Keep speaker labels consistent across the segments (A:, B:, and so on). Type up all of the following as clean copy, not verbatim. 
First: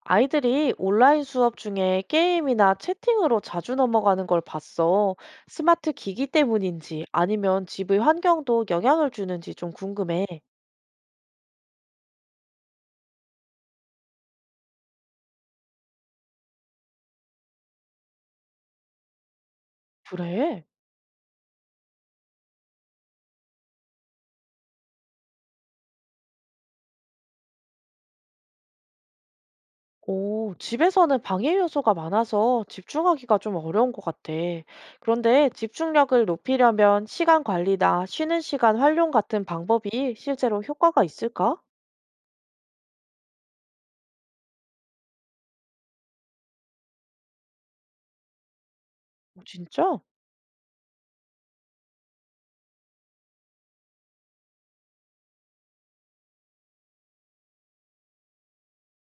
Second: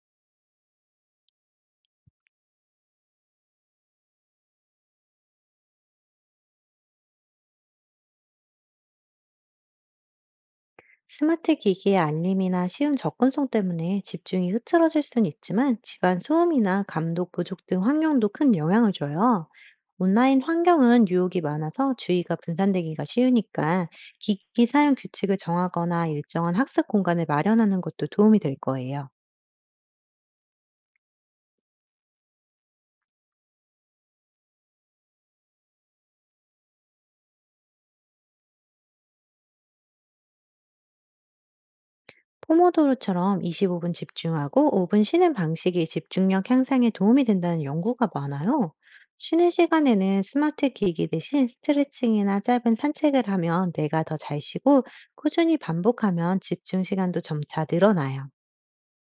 A: 아이들이 온라인 수업 중에 게임이나 채팅으로 자주 넘어가는 걸 봤어. 스마트 기기 때문인지 아니면 집의 환경도 영향을 주는지 좀 궁금해.
B: 스마트 기기의 알림이나 쉬운 접근성 때문에 집중이 흐트러질 수는 있지만, 집안 소음이나 감독 부족 등 환경도 큰 영향을 줘요. 온라인
A: 그래?
B: 환경은 유혹이 많아서 주의가 분산되기가 쉬우니까 기기 사용 규칙을 정하거나 일정한 학습 공간을 마련하는 것도 도움이 될 거예요.
A: 오, 집에서는 방해 요소가 많아서 집중하기가 좀 어려운 것 같아. 그런데 집중력을 높이려면 시간 관리나 쉬는 시간 활용 같은 방법이 실제로 효과가 있을까?
B: 포모도로처럼 25분 집중하고 5분 쉬는 방식이 집중력 향상에 도움이 된다는 연구가 많아요.
A: 오,
B: 쉬는
A: 진짜?
B: 시간에는 스마트 기기 대신 스트레칭이나 짧은 산책을 하면 뇌가 더 잘 쉬고, 꾸준히 반복하면 집중 시간도 점차 늘어나요.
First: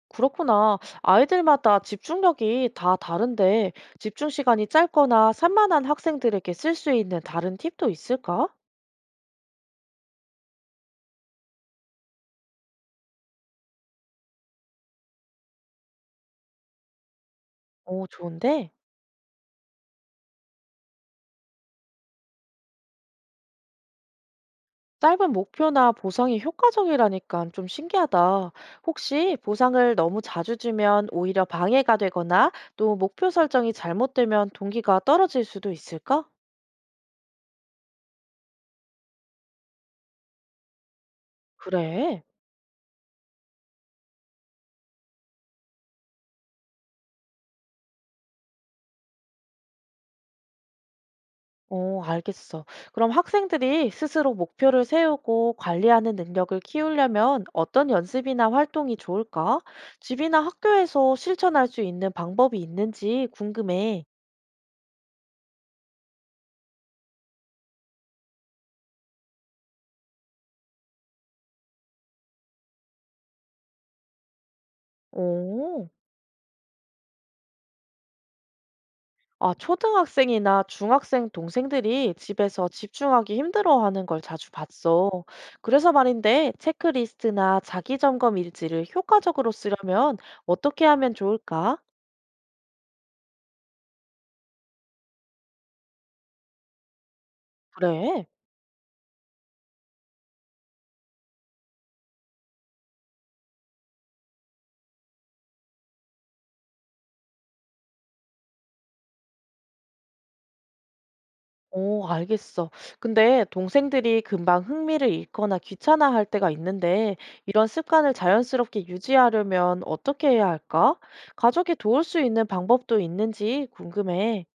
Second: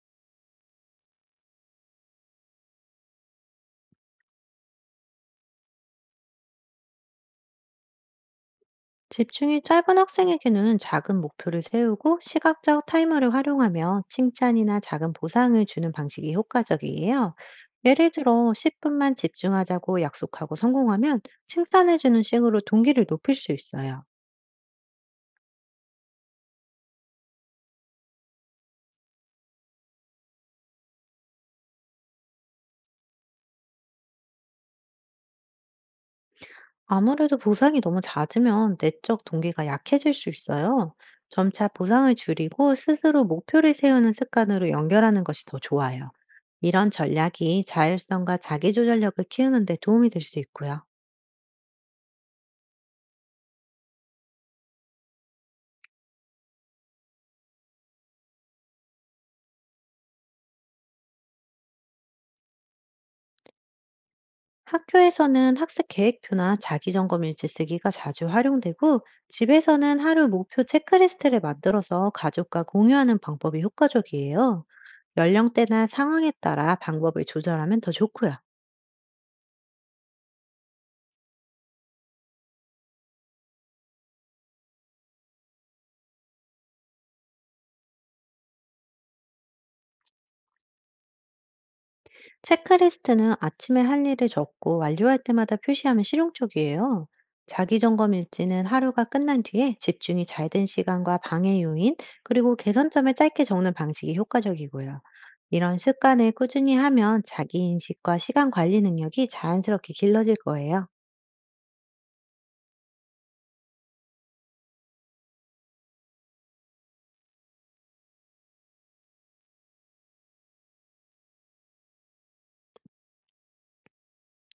A: 그렇구나. 아이들마다 집중력이 다 다른데 집중 시간이 짧거나 산만한 학생들에게 쓸 수 있는 다른 팁도 있을까?
B: 집중이 짧은 학생에게는 작은 목표를 세우고 시각적 타이머를 활용하며 칭찬이나 작은 보상을 주는 방식이 효과적이에요.
A: 오,
B: 예를 들어
A: 좋은데.
B: 10분만 집중하자고 약속하고 성공하면 칭찬해주는 식으로 동기를 높일 수 있어요.
A: 짧은 목표나 보상이 효과적이라니까 좀 신기하다. 혹시 보상을 너무 자주 주면 오히려 방해가 되거나 또 목표 설정이 잘못되면 동기가 떨어질 수도 있을까?
B: 아무래도 보상이 너무 잦으면 내적 동기가 약해질 수 있어요. 점차 보상을
A: 그래.
B: 줄이고 스스로 목표를 세우는 습관으로 연결하는 것이 더 좋아요. 이런 전략이 자율성과 자기조절력을 키우는 데 도움이 될 수 있고요.
A: 어, 알겠어. 그럼 학생들이 스스로 목표를 세우고 관리하는 능력을 키우려면 어떤 연습이나 활동이 좋을까? 집이나 학교에서 실천할 수 있는 방법이 있는지 궁금해.
B: 학교에서는 학습 계획표나 자기점검 일지 쓰기가 자주 활용되고, 집에서는 하루 목표 체크리스트를 만들어서 가족과 공유하는 방법이 효과적이에요. 연령대나
A: 오,
B: 상황에 따라 방법을 조절하면 더 좋고요.
A: 아, 초등학생이나 중학생 동생들이 집에서 집중하기 힘들어하는 걸 자주 봤어. 그래서 말인데, 체크리스트나 자기 점검 일지를 효과적으로 쓰려면 어떻게 하면 좋을까?
B: 체크리스트는 아침에 할 일을 적고 완료할 때마다 표시하면 실용적이에요. 자기 점검
A: 그래.
B: 일지는 하루가 끝난 뒤에 집중이 잘 된 시간과 방해 요인, 그리고 개선점을 짧게 적는 방식이 효과적이고요. 이런 습관을 꾸준히 하면 자기 인식과 시간 관리 능력이 자연스럽게 길러질 거예요.
A: 어, 알겠어. 근데 동생들이 금방 흥미를 잃거나 귀찮아할 때가 있는데, 이런 습관을 자연스럽게 유지하려면 어떻게 해야 할까? 가족이 도울 수 있는 방법도 있는지 궁금해.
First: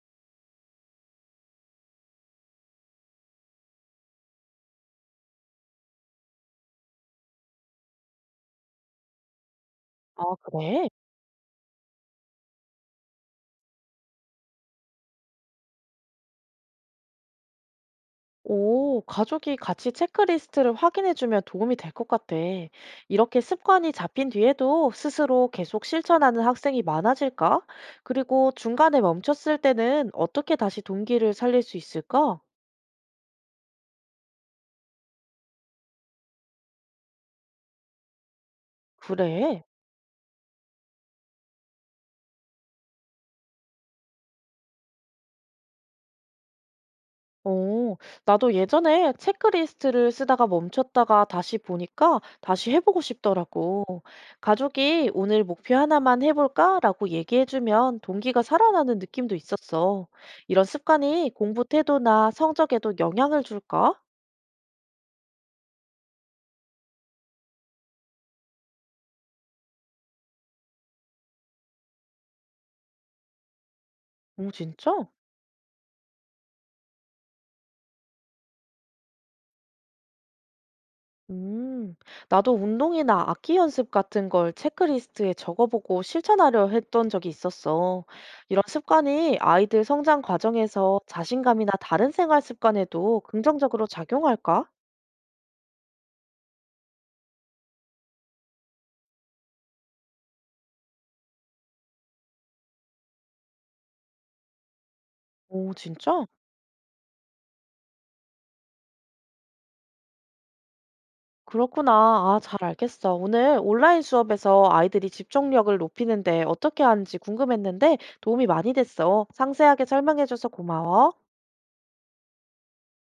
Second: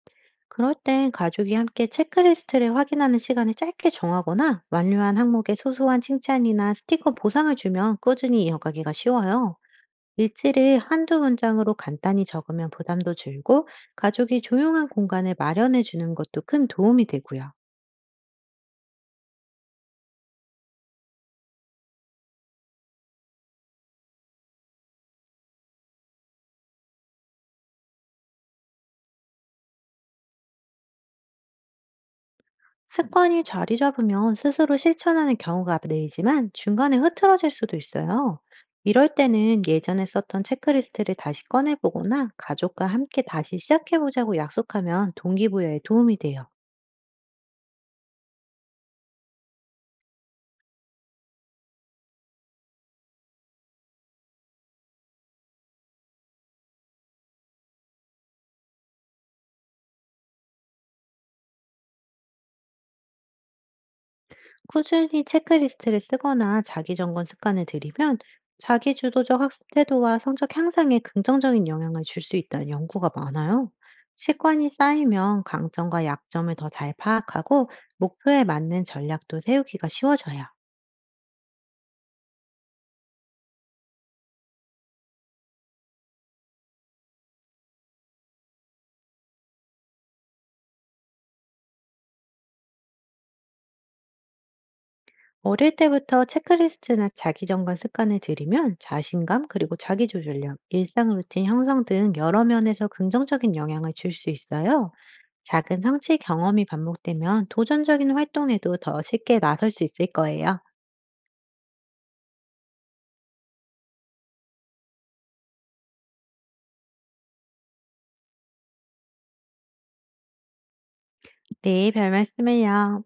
B: 그럴 땐 가족이 함께 체크리스트를 확인하는 시간을 짧게 정하거나 완료한 항목에 소소한 칭찬이나 스티커 보상을 주면 꾸준히 이어가기가 쉬워요.
A: 아,
B: 일지를
A: 그래?
B: 한두 문장으로 간단히 적으면 부담도 줄고, 가족이 조용한 공간을 마련해 주는 것도 큰 도움이 되고요.
A: 오, 가족이 같이 체크리스트를 확인해주면 도움이 될 것 같아. 이렇게 습관이 잡힌 뒤에도 스스로 계속 실천하는 학생이 많아질까? 그리고 중간에 멈췄을 때는 어떻게 다시 동기를 살릴 수 있을까?
B: 습관이 자리 잡으면 스스로 실천하는 경우가 늘지만, 중간에 흐트러질 수도 있어요. 이럴
A: 그래.
B: 때는 예전에 썼던 체크리스트를 다시 꺼내보거나 가족과 함께 다시 시작해보자고 약속하면 동기부여에 도움이 돼요.
A: 어, 나도 예전에 체크리스트를 쓰다가 멈췄다가 다시 보니까 다시 해보고 싶더라고. 가족이 오늘 목표 하나만 해볼까라고 얘기해주면 동기가 살아나는 느낌도 있었어. 이런 습관이 공부 태도나 성적에도 영향을 줄까?
B: 꾸준히 체크리스트를 쓰거나 자기 점검 습관을 들이면 자기 주도적 학습 태도와 성적 향상에 긍정적인 영향을 줄 수 있다는 연구가 많아요.
A: 오,
B: 습관이
A: 진짜?
B: 쌓이면 강점과 약점을 더 잘 파악하고 목표에 맞는 전략도 세우기가 쉬워져요.
A: 음, 나도 운동이나 악기 연습 같은 걸 체크리스트에 적어보고 실천하려 했던 적이 있었어. 이런 습관이 아이들 성장 과정에서 자신감이나 다른 생활 습관에도 긍정적으로 작용할까?
B: 어릴 때부터 체크리스트나 자기 점검 습관을 들이면 자신감 그리고 자기 조절력, 일상 루틴 형성 등 여러 면에서 긍정적인 영향을 줄 수 있어요.
A: 오,
B: 작은 성취
A: 진짜?
B: 경험이 반복되면 도전적인 활동에도 더 쉽게 나설 수 있을 거예요.
A: 그렇구나. 아, 잘 알겠어. 오늘 온라인 수업에서 아이들이 집중력을 높이는데 어떻게 하는지 궁금했는데 도움이 많이 됐어. 상세하게 설명해줘서 고마워.
B: 네, 별 말씀을요.